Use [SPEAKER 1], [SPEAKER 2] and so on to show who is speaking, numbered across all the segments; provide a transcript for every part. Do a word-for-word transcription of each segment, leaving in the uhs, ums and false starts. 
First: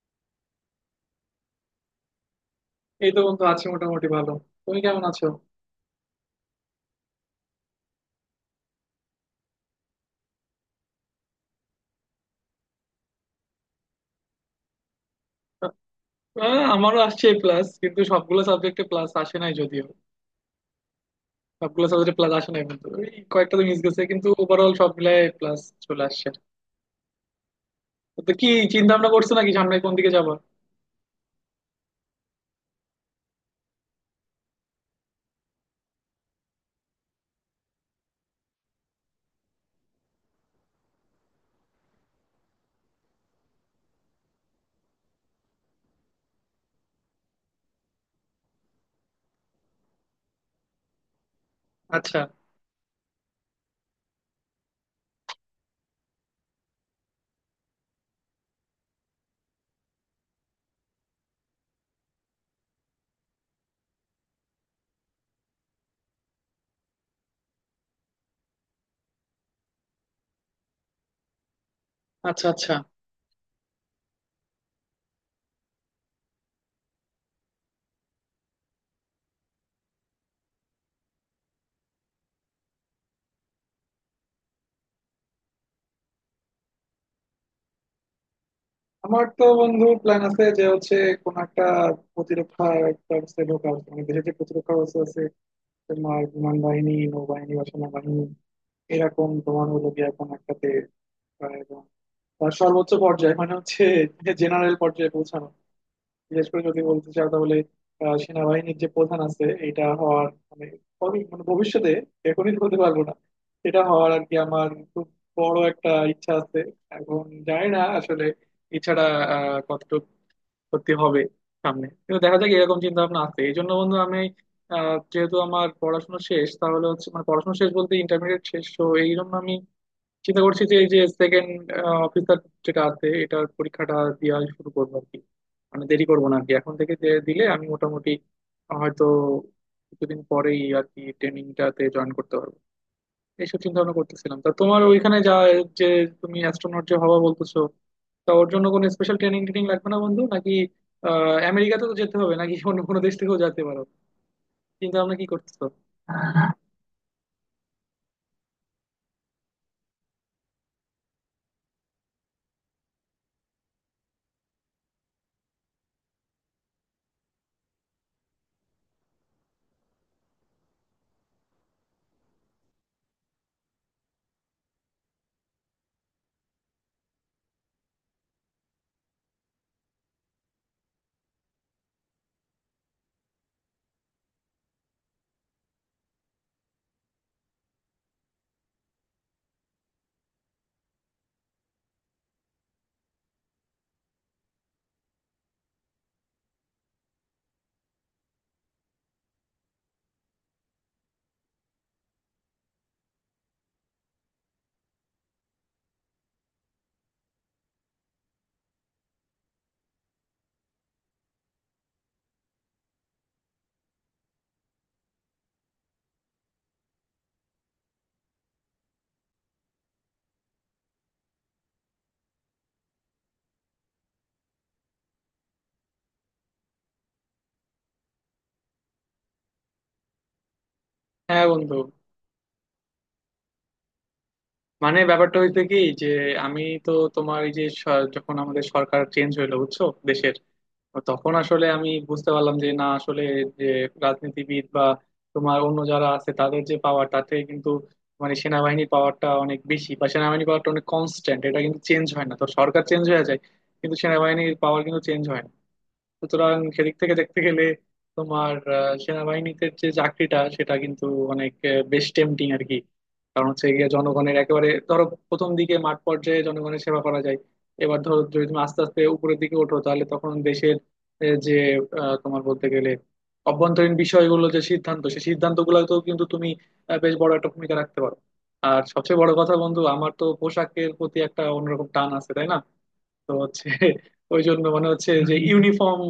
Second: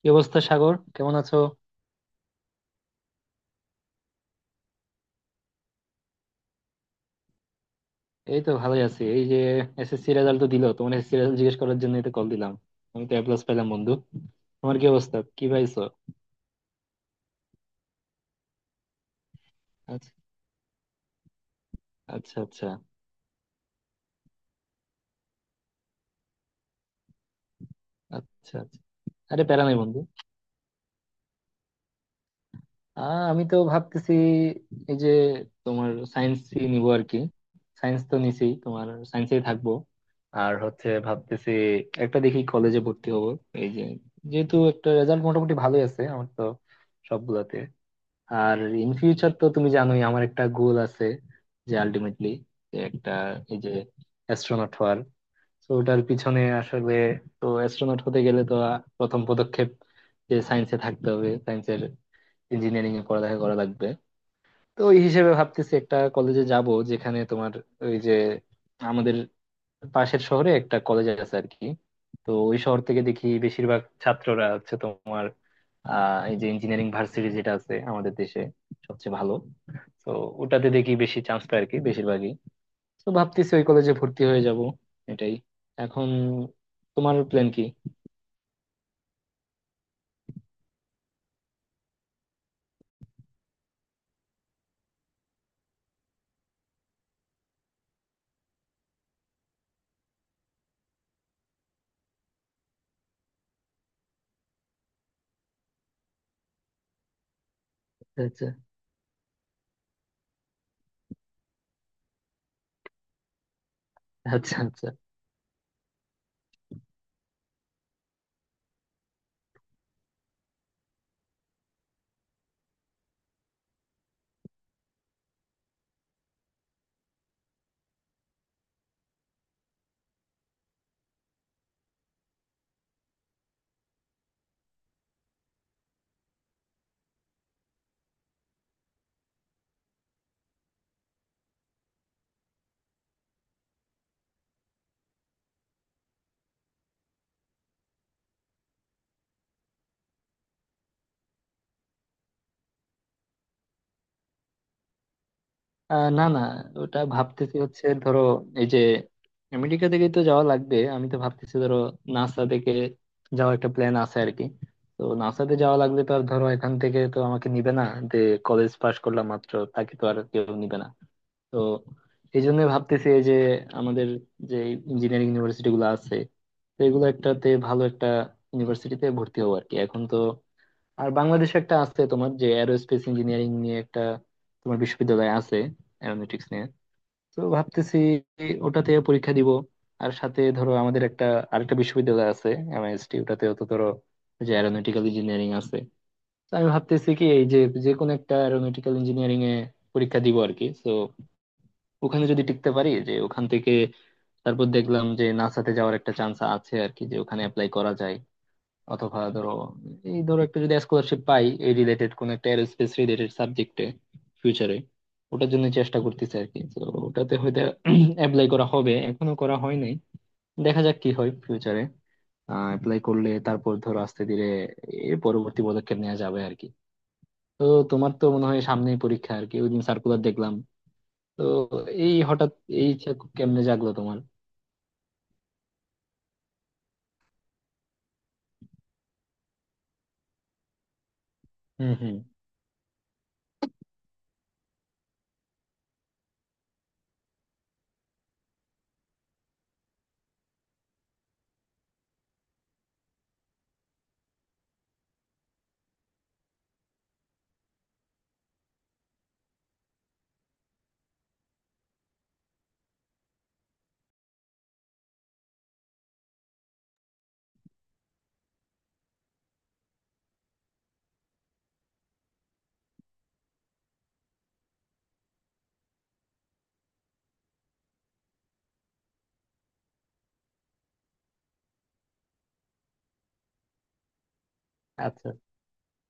[SPEAKER 1] কি অবস্থা সাগর? কেমন আছো?
[SPEAKER 2] এই তো বন্ধু আছি মোটামুটি ভালো। তুমি কেমন আছো?
[SPEAKER 1] এই তো ভালোই আছি, এই যে এস এস সি রেজাল্ট তো দিলো। তোমার এসএসসি রেজাল্ট জিজ্ঞেস করার জন্য তো কল দিলাম। আমি তো এ প্লাস পেলাম বন্ধু। তোমার কি অবস্থা? কি পাইছো?
[SPEAKER 2] আহ, আমারও আসছে প্লাস কিন্তু সবগুলো সাবজেক্টে প্লাস আসে নাই যদিও।
[SPEAKER 1] আচ্ছা।
[SPEAKER 2] সবগুলো সাবজেক্টে প্লাস
[SPEAKER 1] আচ্ছা।
[SPEAKER 2] আসে নাই
[SPEAKER 1] আচ্ছা।
[SPEAKER 2] কিন্তু ওই কয়েকটা তো মিস গেছে, কিন্তু ওভারঅল সব মিলায় প্লাস চলে আসছে। তো কি
[SPEAKER 1] আচ্ছা। আচ্ছা।
[SPEAKER 2] চিন্তা ভাবনা করছো
[SPEAKER 1] আরে
[SPEAKER 2] নাকি
[SPEAKER 1] প্যারা
[SPEAKER 2] সামনে
[SPEAKER 1] নাই
[SPEAKER 2] কোন
[SPEAKER 1] বন্ধু।
[SPEAKER 2] দিকে যাবো?
[SPEAKER 1] আহ আমি তো ভাবতেছি এই যে তোমার সায়েন্স নিবো আর কি। সায়েন্স তো নিছি, তোমার সায়েন্সেই থাকবো। আর হচ্ছে ভাবতেছি একটা দেখি কলেজে ভর্তি হবো, এই যে, যেহেতু একটা রেজাল্ট মোটামুটি ভালোই আছে আমার তো, সবগুলাতে। আর ইন ফিউচার তো তুমি জানোই আমার একটা গোল আছে, যে
[SPEAKER 2] আচ্ছা
[SPEAKER 1] আলটিমেটলি একটা, এই যে, অ্যাস্ট্রোনট হওয়ার। তো ওটার পিছনে আসলে, তো অ্যাস্ট্রোনট হতে গেলে তো আ- প্রথম পদক্ষেপ যে সায়েন্সে থাকতে হবে, সায়েন্সের ইঞ্জিনিয়ারিং এ পড়ালেখা করা লাগবে। তো ওই হিসেবে ভাবতেছি একটা কলেজে যাব যেখানে তোমার, ওই যে, আমাদের পাশের শহরে একটা কলেজ আছে আর কি। তো
[SPEAKER 2] আচ্ছা
[SPEAKER 1] ওই
[SPEAKER 2] আচ্ছা।
[SPEAKER 1] শহর থেকে দেখি বেশিরভাগ ছাত্ররা হচ্ছে তোমার, আহ এই যে ইঞ্জিনিয়ারিং ভার্সিটি যেটা আছে আমাদের দেশে সবচেয়ে ভালো, তো ওটাতে দেখি বেশি চান্স পায় আর কি বেশিরভাগই। তো ভাবতেছি ওই কলেজে ভর্তি হয়ে যাব, এটাই। এখন তোমার প্ল্যান কি?
[SPEAKER 2] আমার তো বন্ধু প্ল্যান আছে যে হচ্ছে কোন একটা প্রতিরক্ষা একটা ব্যবস্থায় ঢোকা উচিত। মানে দেশের যে প্রতিরক্ষা ব্যবস্থা আছে, তোমার বিমান বাহিনী নৌবাহিনী বা সেনাবাহিনী, এরকম তোমার হলো গিয়ে কোন একটাতে আহ সর্বোচ্চ পর্যায়ে মানে হচ্ছে জেনারেল পর্যায়ে পৌঁছানো। বিশেষ করে যদি বলতে চাও তাহলে আহ,
[SPEAKER 1] আচ্ছা।
[SPEAKER 2] সেনাবাহিনীর যে প্রধান আছে এটা হওয়ার মানে কবি- মানে ভবিষ্যতে, এখনই বলতে পারবো না, এটা হওয়ার আর কি
[SPEAKER 1] আচ্ছা।
[SPEAKER 2] আমার
[SPEAKER 1] আচ্ছা।
[SPEAKER 2] খুব বড় একটা ইচ্ছা আছে। এখন জানি না আসলে ইচ্ছাটা আহ কতটুকু সত্যি হবে সামনে, কিন্তু দেখা যাক। এরকম চিন্তা ভাবনা আছে এই জন্য বন্ধু আমি, আহ যেহেতু আমার পড়াশোনা শেষ তাহলে হচ্ছে মানে পড়াশোনা শেষ বলতে ইন্টারমিডিয়েট শেষ, তো এই জন্য আমি চিন্তা করছি যে এই যে সেকেন্ড অফিসার যেটা আছে এটার পরীক্ষাটা দেওয়া শুরু করবো আর কি। মানে দেরি করবো না আর কি, এখন থেকে যে দিলে আমি মোটামুটি হয়তো কিছুদিন পরেই আর কি ট্রেনিংটাতে জয়েন করতে পারবো। এইসব চিন্তা ভাবনা করতেছিলাম। তা তোমার ওইখানে যা, যে তুমি অ্যাস্ট্রোনট যে হবা বলতেছো, তা ওর জন্য কোনো স্পেশাল ট্রেনিং ট্রেনিং লাগবে না বন্ধু নাকি? আহ আমেরিকাতে তো যেতে হবে নাকি অন্য কোনো দেশ থেকেও যেতে পারো? চিন্তা ভাবনা কি করতেছো?
[SPEAKER 1] আহ না না, ওটা ভাবতেছি হচ্ছে ধরো, এই যে, আমেরিকা থেকে তো যাওয়া লাগবে। আমি তো ভাবতেছি ধরো নাসা থেকে যাওয়া একটা প্ল্যান আছে আর কি। তো নাসাতে যাওয়া লাগলে তো আর ধরো এখান থেকে তো আমাকে নিবে না, যে কলেজ পাশ করলাম মাত্র তাকে তো আর কেউ নিবে না। তো এই জন্য ভাবতেছি, এই যে আমাদের যে ইঞ্জিনিয়ারিং ইউনিভার্সিটি গুলো আছে, তো এগুলো একটাতে, ভালো একটা ইউনিভার্সিটিতে ভর্তি হবো আর কি এখন তো। আর বাংলাদেশে একটা আছে তোমার, যে অ্যারোস্পেস ইঞ্জিনিয়ারিং নিয়ে একটা তোমার বিশ্ববিদ্যালয় আছে, অ্যারোনটিক্স নিয়ে। তো ভাবতেছি ওটাতে পরীক্ষা দিব। আর সাথে ধরো আমাদের একটা আরেকটা বিশ্ববিদ্যালয় আছে, এম আই এস টি, ওটাতেও তো ধরো ওই যে অ্যারোনটিক্যাল ইঞ্জিনিয়ারিং আছে। তো আমি ভাবতেছি কি, এই যে, যে কোনো একটা অ্যারোনটিক্যাল ইঞ্জিনিয়ারিং এ পরীক্ষা দিব আর কি। তো ওখানে যদি টিকতে পারি, যে ওখান থেকে তারপর দেখলাম যে নাসাতে যাওয়ার একটা চান্স আছে আর কি, যে ওখানে অ্যাপ্লাই করা যায়। অথবা ধরো, এই ধরো, একটা যদি স্কলারশিপ পাই এই রিলেটেড কোন একটা এরোস্পেস রিলেটেড সাবজেক্টে ফিউচারে, ওটার জন্য চেষ্টা করতেছি আর কি। তো ওটাতে হয়তো অ্যাপ্লাই করা হবে, এখনো করা হয় নাই। দেখা যাক কি হয় ফিউচারে অ্যাপ্লাই করলে, তারপর ধরো আস্তে ধীরে এর পরবর্তী পদক্ষেপ নেওয়া যাবে আর কি। তো তোমার তো মনে হয় সামনেই পরীক্ষা আর কি, ওইদিন সার্কুলার দেখলাম। তো
[SPEAKER 2] হ্যাঁ বন্ধু।
[SPEAKER 1] এই হঠাৎ এই ইচ্ছা কেমনে জাগলো তোমার?
[SPEAKER 2] মানে ব্যাপারটা হইতে কি যে আমি তো তোমার এই যে স- যখন আমাদের সরকার চেঞ্জ হইলো বুঝছো দেশের, তখন আসলে আমি
[SPEAKER 1] হুম। হুম।
[SPEAKER 2] বুঝতে পারলাম যে না আসলে যে রাজনীতিবিদ বা তোমার অন্য যারা আছে তাদের যে পাওয়ার তাতে কিন্তু, মানে সেনাবাহিনীর পাওয়ারটা অনেক বেশি বা সেনাবাহিনীর পাওয়ারটা অনেক কনস্ট্যান্ট, এটা কিন্তু চেঞ্জ হয় না। তো সরকার চেঞ্জ হয়ে যায় কিন্তু সেনাবাহিনীর পাওয়ার কিন্তু চেঞ্জ হয় না। সুতরাং সেদিক থেকে দেখতে গেলে তোমার আহ, সেনাবাহিনীতে যে চাকরিটা সেটা কিন্তু অনেক আহ, বেশ টেম্পটিং আর কি। কারণ হচ্ছে গিয়ে জনগণের একেবারে ধরো প্রথম দিকে মাঠ পর্যায়ে জনগণের সেবা করা যায়। এবার ধরো যদি তুমি আস্তে আস্তে উপরের দিকে ওঠো তাহলে তখন দেশের এ, যে আহ, তোমার বলতে গেলে অভ্যন্তরীণ বিষয়গুলো যে সিদ্ধান্ত সেই সিদ্ধান্তগুলোতেও কিন্তু তুমি আহ, বেশ বড় একটা ভূমিকা রাখতে পারো। আর সবচেয়ে বড় কথা বন্ধু আমার তো পোশাকের প্রতি একটা অন্যরকম টান আছে তাই না। তো হচ্ছে ওই জন্য মানে হচ্ছে
[SPEAKER 1] আচ্ছা।
[SPEAKER 2] যে ইউনিফর্ম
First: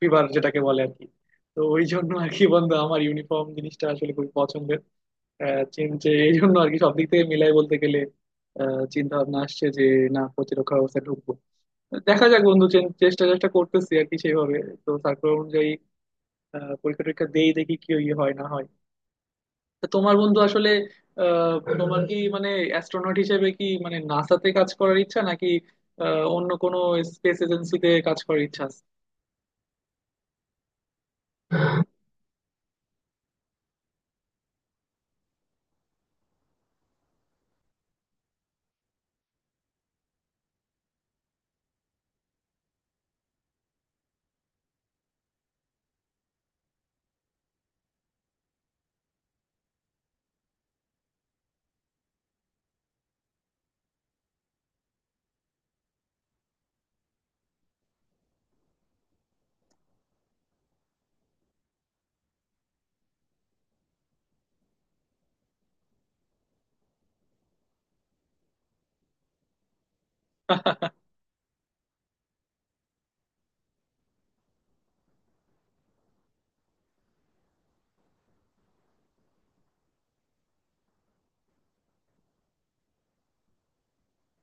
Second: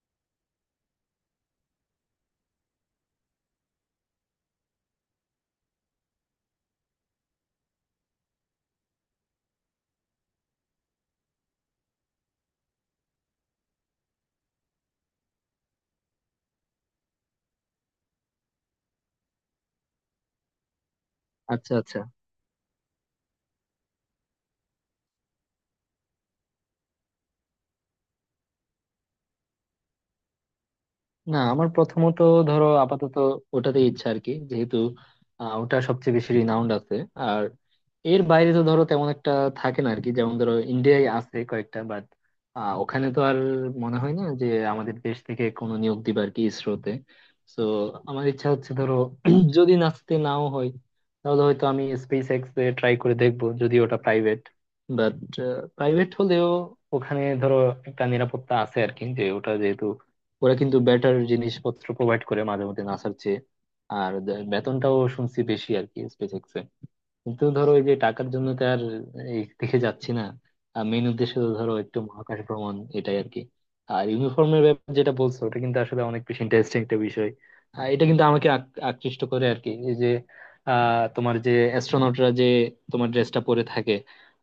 [SPEAKER 2] ফিভার যেটাকে বলে আর কি। তো ওই জন্য আর কি বন্ধু আমার ইউনিফর্ম জিনিসটা আসলে খুবই পছন্দের। আহ, চীন যে এই জন্য আর কি সব দিক থেকে মিলাই বলতে গেলে চিন্তা ভাবনা আসছে যে না প্রতিরক্ষা ব্যবস্থা ঢুকবো। দেখা যাক বন্ধু চে- চেষ্টা চেষ্টা করতেছি আর কি সেইভাবে। তো সার্কুলার অনুযায়ী আহ, পরীক্ষা টরীক্ষা দেই দেখি কি ইয়ে হয় না হয়। তা তোমার বন্ধু আসলে আহ
[SPEAKER 1] আচ্ছা। আচ্ছা।
[SPEAKER 2] তোমার কি মানে অ্যাস্ট্রোনট হিসেবে কি মানে নাসাতে কাজ করার ইচ্ছা নাকি আহ, অন্য কোনো স্পেস এজেন্সিতে কাজ করার ইচ্ছা আছে?
[SPEAKER 1] না আমার প্রথমত, ধরো আপাতত ওটাতে ইচ্ছা আর কি, যেহেতু আহ, ওটা সবচেয়ে বেশি রিনাউন্ড আছে। আর এর বাইরে তো ধরো তেমন একটা থাকে না আর কি। যেমন ধরো ইন্ডিয়ায় আছে কয়েকটা, বাট ওখানে তো আর মনে হয় না যে আমাদের দেশ থেকে কোনো নিয়োগ দিবে আর কি ইসরোতে। তো আমার ইচ্ছা হচ্ছে ধরো, যদি নাচতে নাও হয় তাহলে হয়তো আমি স্পেস এক্স এ ট্রাই করে দেখবো, যদি ওটা প্রাইভেট, বাট প্রাইভেট হলেও ওখানে ধরো একটা নিরাপত্তা আছে আর কি, যে ওটা যেহেতু, ওরা কিন্তু বেটার জিনিসপত্র প্রোভাইড করে মাঝে মধ্যে নাসার চেয়ে। আর দে- বেতনটাও শুনছি বেশি আর কি স্পেস এক্স। কিন্তু ধরো ওই যে টাকার জন্য তো আর এই দেখে যাচ্ছি না। মেইন উদ্দেশ্য তো ধরো একটু মহাকাশ ভ্রমণ, এটাই আর কি। আর ইউনিফর্মের ব্যাপার যেটা বলছো ওটা কিন্তু আসলে অনেক বেশি ইন্টারেস্টিং একটা বিষয়। আহ, এটা কিন্তু আমাকে আক- আকৃষ্ট করে আর কি, এই যে, আহ তোমার যে অ্যাস্ট্রোনটরা যে তোমার ড্রেসটা পরে থাকে,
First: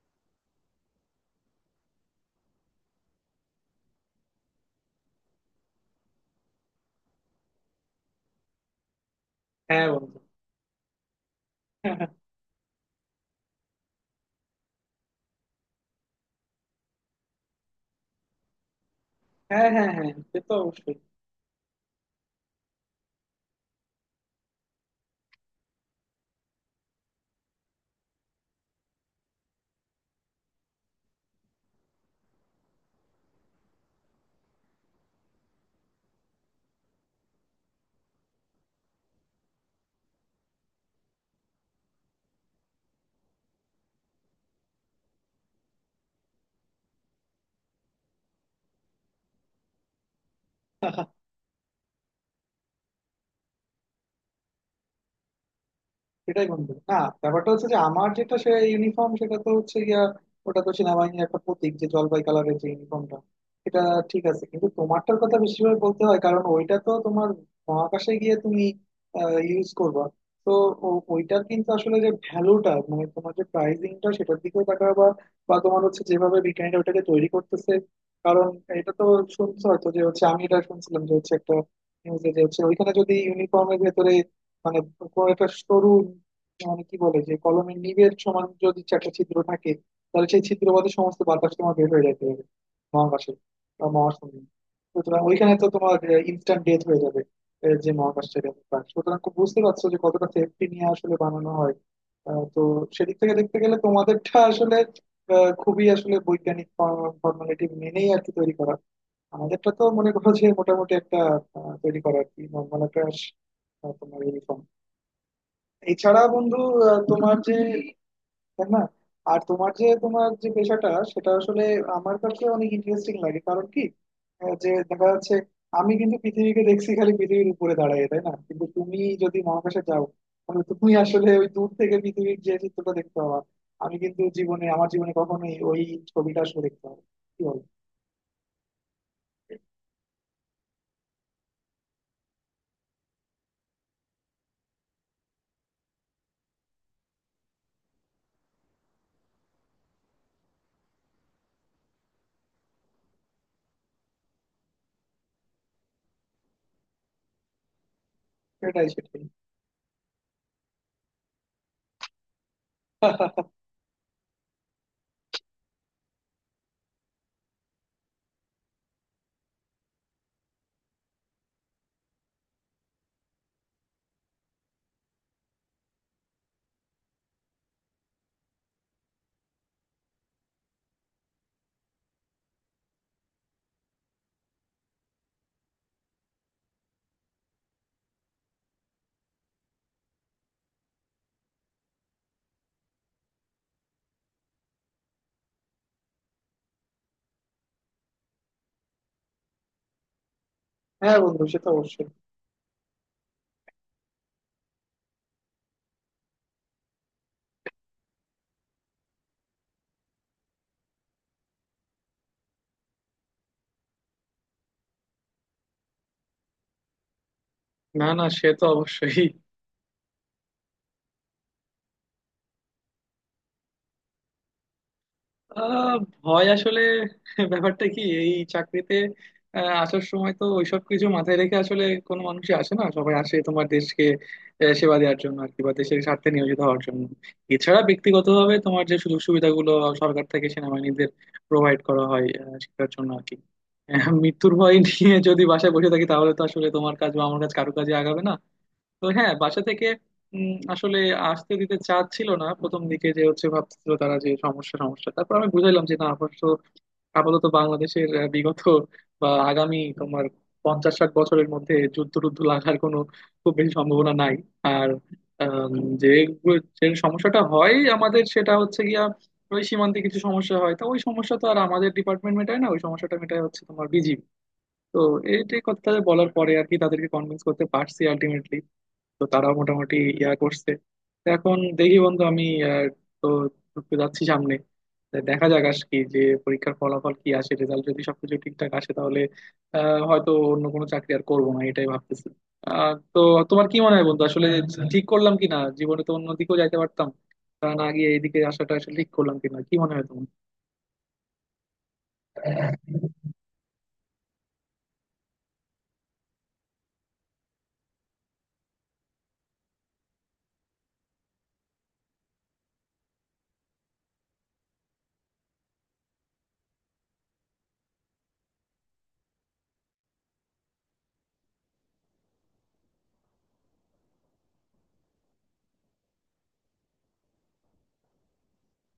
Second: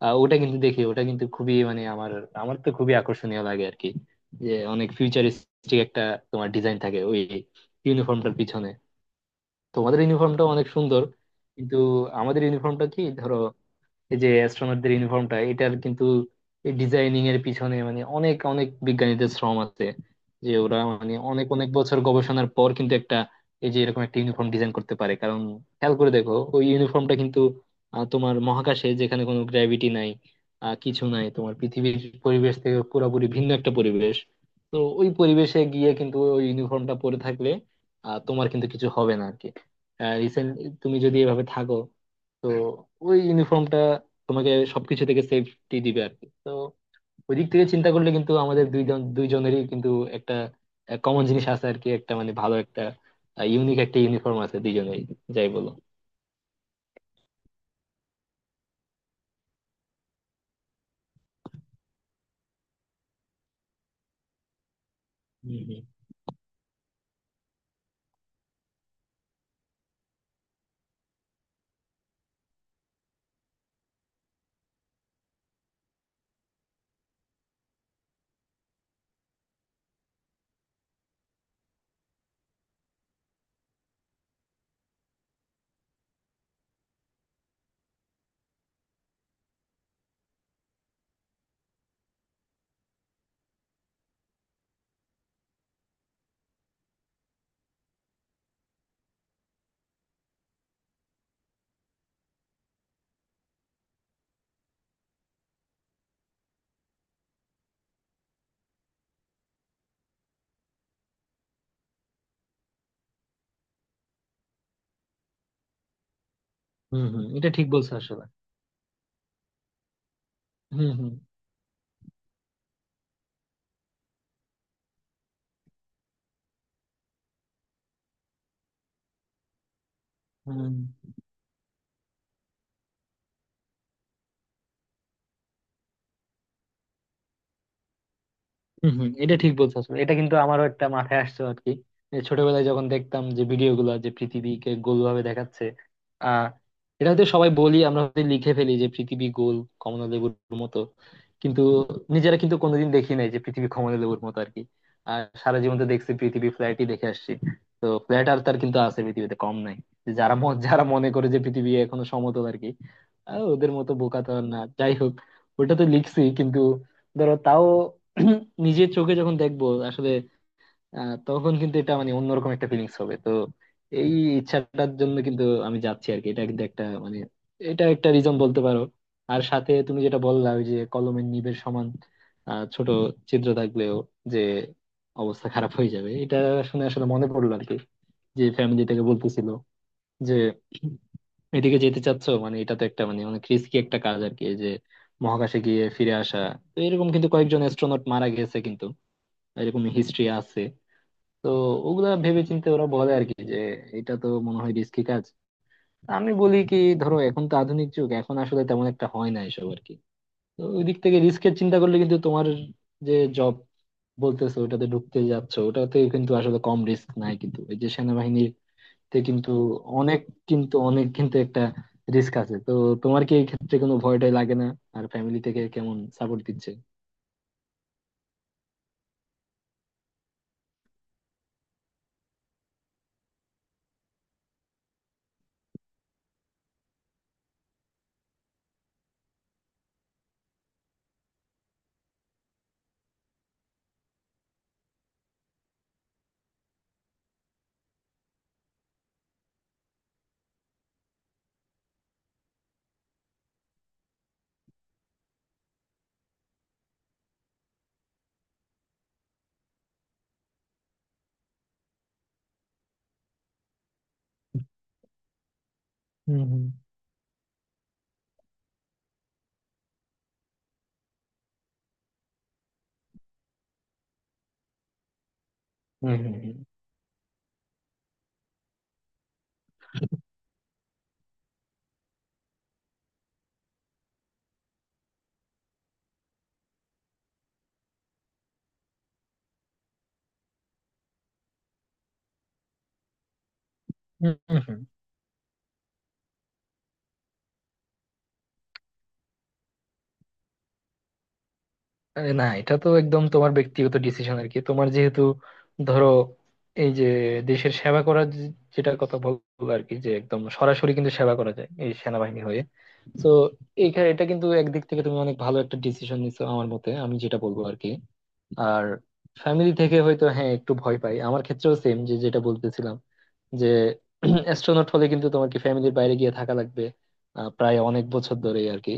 [SPEAKER 1] আহ, ওটা কিন্তু দেখি, ওটা কিন্তু খুবই, মানে আমার, আমার তো খুবই আকর্ষণীয় লাগে আর কি। যে অনেক ফিউচারিস্টিক একটা তোমার ডিজাইন থাকে ওই ইউনিফর্মটার পিছনে।
[SPEAKER 2] হ্যাঁ
[SPEAKER 1] তোমাদের
[SPEAKER 2] বন্ধু।
[SPEAKER 1] ইউনিফর্মটা অনেক সুন্দর, কিন্তু
[SPEAKER 2] হ্যাঁ
[SPEAKER 1] আমাদের ইউনিফর্মটা কি ধরো, এই যে অ্যাস্ট্রোনটদের ইউনিফর্মটা, এটার কিন্তু ডিজাইনিং এর পিছনে মানে অনেক অনেক বিজ্ঞানীদের শ্রম
[SPEAKER 2] হ্যাঁ
[SPEAKER 1] আছে।
[SPEAKER 2] হ্যাঁ হ্যাঁ, সে
[SPEAKER 1] যে
[SPEAKER 2] তো
[SPEAKER 1] ওরা
[SPEAKER 2] অবশ্যই।
[SPEAKER 1] মানে অনেক অনেক বছর গবেষণার পর কিন্তু একটা, এই যে, এরকম একটা ইউনিফর্ম ডিজাইন করতে পারে। কারণ খেয়াল করে দেখো ওই ইউনিফর্মটা কিন্তু, আহ, তোমার মহাকাশে যেখানে কোনো গ্র্যাভিটি নাই, আহ, কিছু নাই, তোমার পৃথিবীর পরিবেশ থেকে পুরোপুরি ভিন্ন একটা পরিবেশ। তো ওই পরিবেশে গিয়ে কিন্তু ওই ইউনিফর্মটা পরে থাকলে আহ, তোমার কিন্তু কিছু হবে না আর কি। রিসেন্ট, তুমি যদি এভাবে থাকো, তো ওই ইউনিফর্মটা তোমাকে সবকিছু থেকে সেফটি দিবে আর কি। তো ওই দিক থেকে চিন্তা করলে কিন্তু আমাদের দুইজন দুইজনেরই কিন্তু একটা কমন জিনিস আছে আর কি, একটা মানে ভালো একটা ইউনিক একটা ইউনিফর্ম আছে দুইজনেরই, যাই বলো।
[SPEAKER 2] সেটাই বন্ধু না? ব্যাপারটা হচ্ছে যে আমার যেটা সে ইউনিফর্ম সেটা তো হচ্ছে গিয়া ওটা তো সেনাবাহিনীর একটা প্রতীক, যে জলপাই কালারের যে ইউনিফর্মটা, এটা ঠিক আছে। কিন্তু তোমারটার কথা
[SPEAKER 1] হম।
[SPEAKER 2] বেশিরভাগ
[SPEAKER 1] হম।
[SPEAKER 2] বলতে হয় কারণ ওইটা তো তোমার মহাকাশে গিয়ে তুমি ইউজ করবা। তো ও- ওইটার কিন্তু আসলে যে ভ্যালুটা মানে তোমার যে প্রাইসিংটা সেটার দিকেও তাকাবা বা তোমার হচ্ছে যেভাবে বিজ্ঞানীরা ওটাকে তৈরি করতেছে। কারণ এটা তো শুনছো হয়তো যে হচ্ছে, আমি এটা শুনছিলাম যে হচ্ছে একটা নিউজে, যে হচ্ছে ওইখানে যদি ইউনিফর্মের ভেতরে মানে কোনো একটা সরু মানে কি বলে যে কলমের নিবের সমান যদি একটা ছিদ্র থাকে তাহলে সেই ছিদ্র বাদে সমস্ত বাতাস তোমার বের হয়ে যেতে হবে মহাকাশে বা মহাশূন্যে। সুতরাং ওইখানে তো তোমার ইনস্ট্যান্ট ডেথ হয়ে যাবে। আহ, যে মহাকাশটা ব্যাপার, সুতরাং খুব বুঝতে পারছো যে কতটা সেফটি নিয়ে আসলে বানানো হয়। আহ, তো সেদিক থেকে দেখতে গেলে তোমাদেরটা আসলে আহ, খুবই আসলে বৈজ্ঞানিক ফর্মালিটি মেনেই আর কি তৈরি করা। আমাদেরটা তো মনে করো যে মোটামুটি একটা আহ, তৈরি করা আর কি নর্মাল একটা আহ, তোমার ইউনিফর্ম। এছাড়া বন্ধু আহ,
[SPEAKER 1] হম হম
[SPEAKER 2] তোমার
[SPEAKER 1] এটা
[SPEAKER 2] যে
[SPEAKER 1] ঠিক বলছো আসলে।
[SPEAKER 2] তাই না? আর তোমার যে তোমার যে পেশাটা
[SPEAKER 1] হম। হম।
[SPEAKER 2] সেটা আসলে আমার কাছে অনেক ইন্টারেস্টিং লাগে কারণ কি আহ, যে দেখা যাচ্ছে আমি কিন্তু পৃথিবীকে দেখছি খালি পৃথিবীর উপরে দাঁড়ায় তাই না, কিন্তু তুমি যদি মহাকাশে যাও তাহলে
[SPEAKER 1] হম।
[SPEAKER 2] তুমি আসলে ওই দূর থেকে পৃথিবীর যে চিত্রটা দেখতে পাবা। আমি কিন্তু জীবনে আমার জীবনে কখনোই ওই ছবিটা আসলে দেখতে পাবো না। কি বল?
[SPEAKER 1] হম। হম এটা ঠিক বলছো আসলে। এটা কিন্তু আমারও একটা মাথায় আসছে আর কি। এই ছোটবেলায় যখন দেখতাম যে ভিডিও গুলো যে পৃথিবীকে গোল ভাবে দেখাচ্ছে, আহ এটা হয়তো সবাই বলি, আমরা হয়তো লিখে ফেলি যে পৃথিবী গোল কমলালেবুর মতো, কিন্তু নিজেরা কিন্তু কোনোদিন দেখি নাই যে পৃথিবী কমলালেবুর মতো আর কি। আর সারা জীবন তো দেখছি পৃথিবী ফ্ল্যাটই দেখে আসছি। তো ফ্ল্যাট আর তার কিন্তু
[SPEAKER 2] সেটাই
[SPEAKER 1] আছে
[SPEAKER 2] সেটাই।
[SPEAKER 1] পৃথিবীতে কম নাই, যারা ম- যারা মনে করে যে পৃথিবী এখনো সমতল আর কি। আহ, ওদের মতো বোকা তো আর না, যাই হোক। ওটা তো লিখছি কিন্তু ধরো তাও নিজের চোখে যখন দেখবো আসলে, আহ, তখন কিন্তু এটা মানে অন্যরকম একটা ফিলিংস হবে। তো এই ইচ্ছাটার জন্য কিন্তু আমি যাচ্ছি আর কি, এটা কিন্তু একটা মানে, এটা একটা রিজন বলতে পারো। আর সাথে তুমি যেটা বললা ওই যে কলমের নিবের সমান আহ, ছোট ছিদ্র থাকলেও যে অবস্থা খারাপ হয়ে যাবে, এটা শুনে আসলে মনে পড়লো আর কি। যে ফ্যামিলি থেকে বলতেছিল যে এদিকে যেতে চাচ্ছ, মানে এটা তো একটা মানে অনেক রিস্কি একটা কাজ আর কি, এই যে মহাকাশে গিয়ে ফিরে আসা। তো এরকম কিন্তু কয়েকজন অ্যাস্ট্রোনট মারা গেছে কিন্তু, এরকম হিস্ট্রি আছে।
[SPEAKER 2] হ্যাঁ বন্ধু
[SPEAKER 1] তো
[SPEAKER 2] সে তো অবশ্যই।
[SPEAKER 1] ওগুলা ভেবে চিন্তে ওরা বলে আর কি যে এটা তো মনে হয় রিস্কি কাজ। আমি বলি কি, ধরো এখন তো আধুনিক যুগ, এখন আসলে তেমন একটা হয় না এসব আর কি। তো ওই দিক থেকে রিস্কের চিন্তা করলে কিন্তু তোমার যে জব বলতেছো ওটাতে ঢুকতে যাচ্ছ, ওটাতে কিন্তু আসলে কম রিস্ক নাই কিন্তু, এই যে
[SPEAKER 2] না
[SPEAKER 1] সেনাবাহিনীতে কিন্তু অনেক, কিন্তু অনেক কিন্তু একটা রিস্ক আছে তো। তোমার কি এই ক্ষেত্রে কোনো ভয়টাই লাগে না? আর ফ্যামিলি থেকে
[SPEAKER 2] আহ,
[SPEAKER 1] কেমন সাপোর্ট
[SPEAKER 2] ভয়
[SPEAKER 1] দিচ্ছে?
[SPEAKER 2] আসলে ব্যাপারটা কি, এই চাকরিতে আহ, আসার সময় তো ওইসব কিছু মাথায় রেখে আসলে কোনো মানুষই আসে না, সবাই আসে তোমার দেশকে আহ, সেবা দেওয়ার জন্য আর কি বা দেশের স্বার্থে নিয়োজিত হওয়ার জন্য। এছাড়া ব্যক্তিগতভাবে তোমার যে সুযোগ সুবিধাগুলো সরকার থেকে সেনাবাহিনীদের প্রোভাইড করা হয় আহ, সেটার জন্য আর কি। আহ, মৃত্যুর ভয় নিয়ে যদি বাসায় বসে থাকি তাহলে তো আসলে তোমার কাজ বা আমার কাজ কারো কাজে আগাবে না। তো হ্যাঁ বাসা থেকে উম, আসলে আসতে দিতে চাচ্ছিল না প্রথম দিকে, যে হচ্ছে ভাবছিল তারা যে সমস্যা সমস্যা, তারপর আমি বুঝাইলাম যে না, অবশ্য আপাতত বাংলাদেশের আহ, বিগত বা আগামী তোমার পঞ্চাশ ষাট বছরের মধ্যে যুদ্ধ টুদ্ধ লাগার কোনো খুব বেশি সম্ভাবনা নাই। আর আম, যে
[SPEAKER 1] হম।
[SPEAKER 2] যে সমস্যাটা হয় আমাদের সেটা হচ্ছে গিয়া ওই সীমান্তে কিছু সমস্যা হয়, তা ওই সমস্যা তো আর আমাদের ডিপার্টমেন্ট মেটায় না, ওই সমস্যাটা মেটায় হচ্ছে তোমার বিজিবি। তো এইটাই কথা
[SPEAKER 1] হম।
[SPEAKER 2] বলার পরে
[SPEAKER 1] হম।
[SPEAKER 2] আর কি তাদেরকে কনভিন্স করতে পারছি আলটিমেটলি। তো তারা মোটামুটি ইয়া করছে। তো এখন দেখি বন্ধু আমি আহ, তো ঢুকতে যাচ্ছি সামনে। তো দেখা যাক আজ কি, যে পরীক্ষার ফলাফল কি আসে, রেজাল্ট যদি সবকিছু ঠিকঠাক আসে তাহলে আহ, হয়তো অন্য কোনো চাকরি আর করবো না এটাই ভাবতেছি। আহ, তো তোমার কি মনে হয় বন্ধু
[SPEAKER 1] হম।
[SPEAKER 2] আসলে
[SPEAKER 1] হম।
[SPEAKER 2] ঠিক করলাম কি না, জীবনে তো অন্যদিকেও যাইতে পারতাম, তা না গিয়ে এইদিকে আসাটা আসলে ঠিক করলাম কিনা কি মনে হয় তোমার?
[SPEAKER 1] আরে না, এটা তো একদম তোমার ব্যক্তিগত ডিসিশন আর কি। তোমার যেহেতু ধরো, এই যে দেশের সেবা করার যে- যেটা কথা বললো আর কি, যে একদম সরাসরি কিন্তু সেবা করা যায় এই সেনাবাহিনী হয়ে, তো এইখানে এটা কিন্তু একদিক থেকে তুমি অনেক ভালো একটা ডিসিশন নিছো আমার মতে, আমি যেটা বলবো আর কি। আর ফ্যামিলি থেকে হয়তো, হ্যাঁ একটু ভয় পাই, আমার ক্ষেত্রেও সেম যে যেটা বলতেছিলাম, যে অ্যাস্ট্রোনট হলে কিন্তু তোমার কি ফ্যামিলির বাইরে গিয়ে থাকা লাগবে আহ, প্রায় অনেক বছর ধরেই আর কি।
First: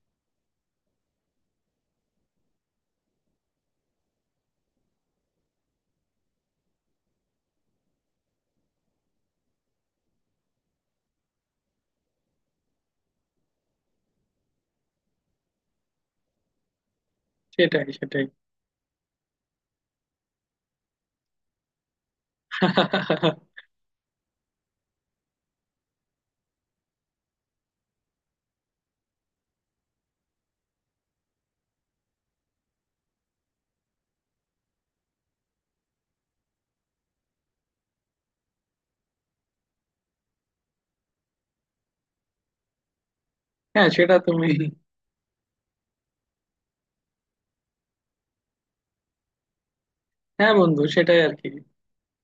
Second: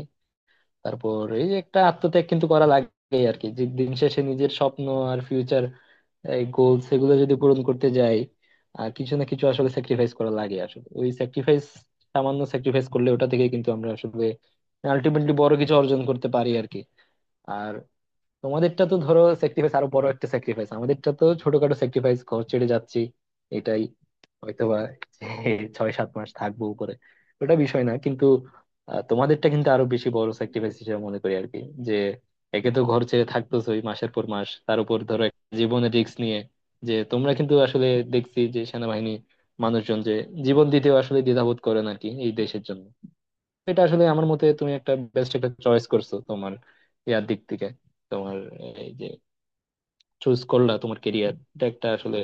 [SPEAKER 1] তারপর এই যে একটা আত্মত্যাগ কিন্তু করা লাগে আর কি, যে দিন শেষে নিজের স্বপ্ন আর ফিউচার গোলস এগুলো যদি পূরণ করতে যাই আহ, কিছু না কিছু আসলে স্যাক্রিফাইস করা লাগে। আসলে ওই স্যাক্রিফাইস, সামান্য স্যাক্রিফাইস করলে ওটা থেকে কিন্তু আমরা আসলে আলটিমেটলি বড় কিছু অর্জন করতে পারি আর কি। আর
[SPEAKER 2] সেটাই সেটাই।
[SPEAKER 1] তোমাদেরটা তো ধরো স্যাক্রিফাইস, আরো বড় একটা স্যাক্রিফাইস। আমাদেরটা তো ছোটখাটো স্যাক্রিফাইস, ঘর ছেড়ে যাচ্ছি এটাই। হয়তোবা যে ছয় সাত মাস থাকবো উপরে, ওটা বিষয় না কিন্তু। আহ, তোমাদেরটা কিন্তু আরো বেশি বড় স্যাক্রিফাইস হিসেবে মনে করি আর কি, যে একে তো ঘর ছেড়ে থাকতেছই মাসের পর মাস, তার উপর ধরো একটা জীবনের রিস্ক নিয়ে। যে তোমরা কিন্তু আসলে দেখছি যে সেনাবাহিনী মানুষজন যে জীবন দিতেও আসলে দ্বিধাবোধ করেন আর কি এই দেশের জন্য। এটা
[SPEAKER 2] হ্যাঁ
[SPEAKER 1] আসলে
[SPEAKER 2] সেটা
[SPEAKER 1] আমার মতে
[SPEAKER 2] তুমি।
[SPEAKER 1] তুমি একটা বেস্ট একটা চয়েস করছো তোমার ইয়ার দিক থেকে, তোমার, এই যে চুজ
[SPEAKER 2] হ্যাঁ
[SPEAKER 1] করলা
[SPEAKER 2] বন্ধু
[SPEAKER 1] তোমার
[SPEAKER 2] সেটাই আর
[SPEAKER 1] কেরিয়ার,
[SPEAKER 2] কি।
[SPEAKER 1] এটা একটা আসলে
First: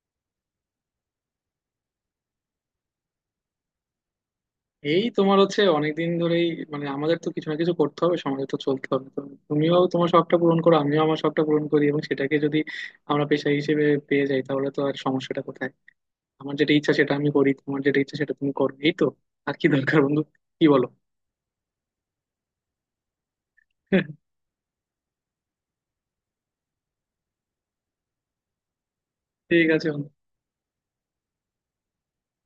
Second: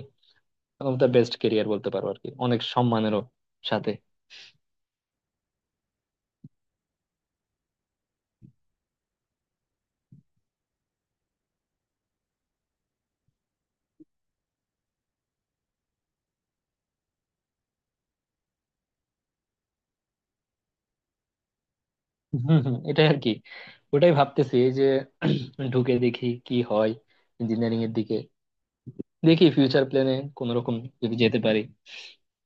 [SPEAKER 1] আমার বেস্ট কেরিয়ার বলতে পারো আর কি, অনেক সম্মানেরও সাথে।
[SPEAKER 2] এই তোমার হচ্ছে অনেকদিন ধরেই, মানে আমাদের তো কিছু না কিছু করতে হবে, সমাজে তো চলতে হবে। তো তুমিও তোমার শখটা পূরণ করো, আমিও আমার শখটা পূরণ করি, এবং সেটাকে যদি আমরা পেশা হিসেবে পেয়ে যাই তাহলে তো আর সমস্যাটা কোথায়? আমার যেটা ইচ্ছা সেটা আমি করি, তোমার যেটা ইচ্ছা সেটা তুমি করো, এই তো আর কি দরকার বন্ধু, কি বলো?
[SPEAKER 1] হম হম এটাই আর কি। ওটাই ভাবতেছি এই যে ঢুকে দেখি কি হয় ইঞ্জিনিয়ারিং এর দিকে। দেখি
[SPEAKER 2] ঠিক
[SPEAKER 1] ফিউচার
[SPEAKER 2] আছে বন্ধু।
[SPEAKER 1] প্ল্যানে কোন রকম যদি যেতে পারি,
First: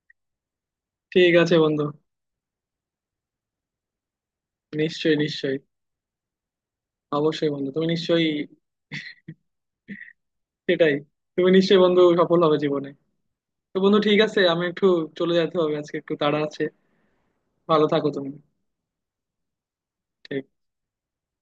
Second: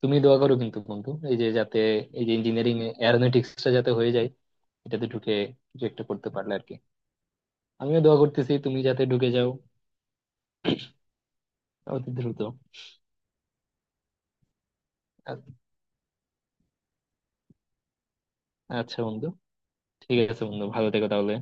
[SPEAKER 1] তুমি দোয়া করো কিন্তু বন্ধু
[SPEAKER 2] ঠিক
[SPEAKER 1] এই যে
[SPEAKER 2] আছে
[SPEAKER 1] যাতে,
[SPEAKER 2] বন্ধু।
[SPEAKER 1] এই যে ইঞ্জিনিয়ারিং, এরোনটিক্সটা যাতে হয়ে যায়, এটাতে
[SPEAKER 2] নিশ্চয়ই
[SPEAKER 1] ঢুকে
[SPEAKER 2] নিশ্চয়ই।
[SPEAKER 1] কিছু একটা করতে পারলে আর কি।
[SPEAKER 2] অবশ্যই বন্ধু তুমি
[SPEAKER 1] আমিও দোয়া
[SPEAKER 2] নিশ্চয়ই।
[SPEAKER 1] করতেছি তুমি যাতে ঢুকে যাও
[SPEAKER 2] সেটাই। তুমি নিশ্চয়ই বন্ধু
[SPEAKER 1] অতি
[SPEAKER 2] সফল
[SPEAKER 1] দ্রুত।
[SPEAKER 2] হবে জীবনে। তো বন্ধু ঠিক আছে, আমি একটু চলে
[SPEAKER 1] আ-
[SPEAKER 2] যেতে হবে, আজকে একটু তাড়া আছে। ভালো থাকো তুমি।
[SPEAKER 1] আচ্ছা বন্ধু, ঠিক আছে
[SPEAKER 2] ঠিক
[SPEAKER 1] বন্ধু ভালো থেকো তাহলে।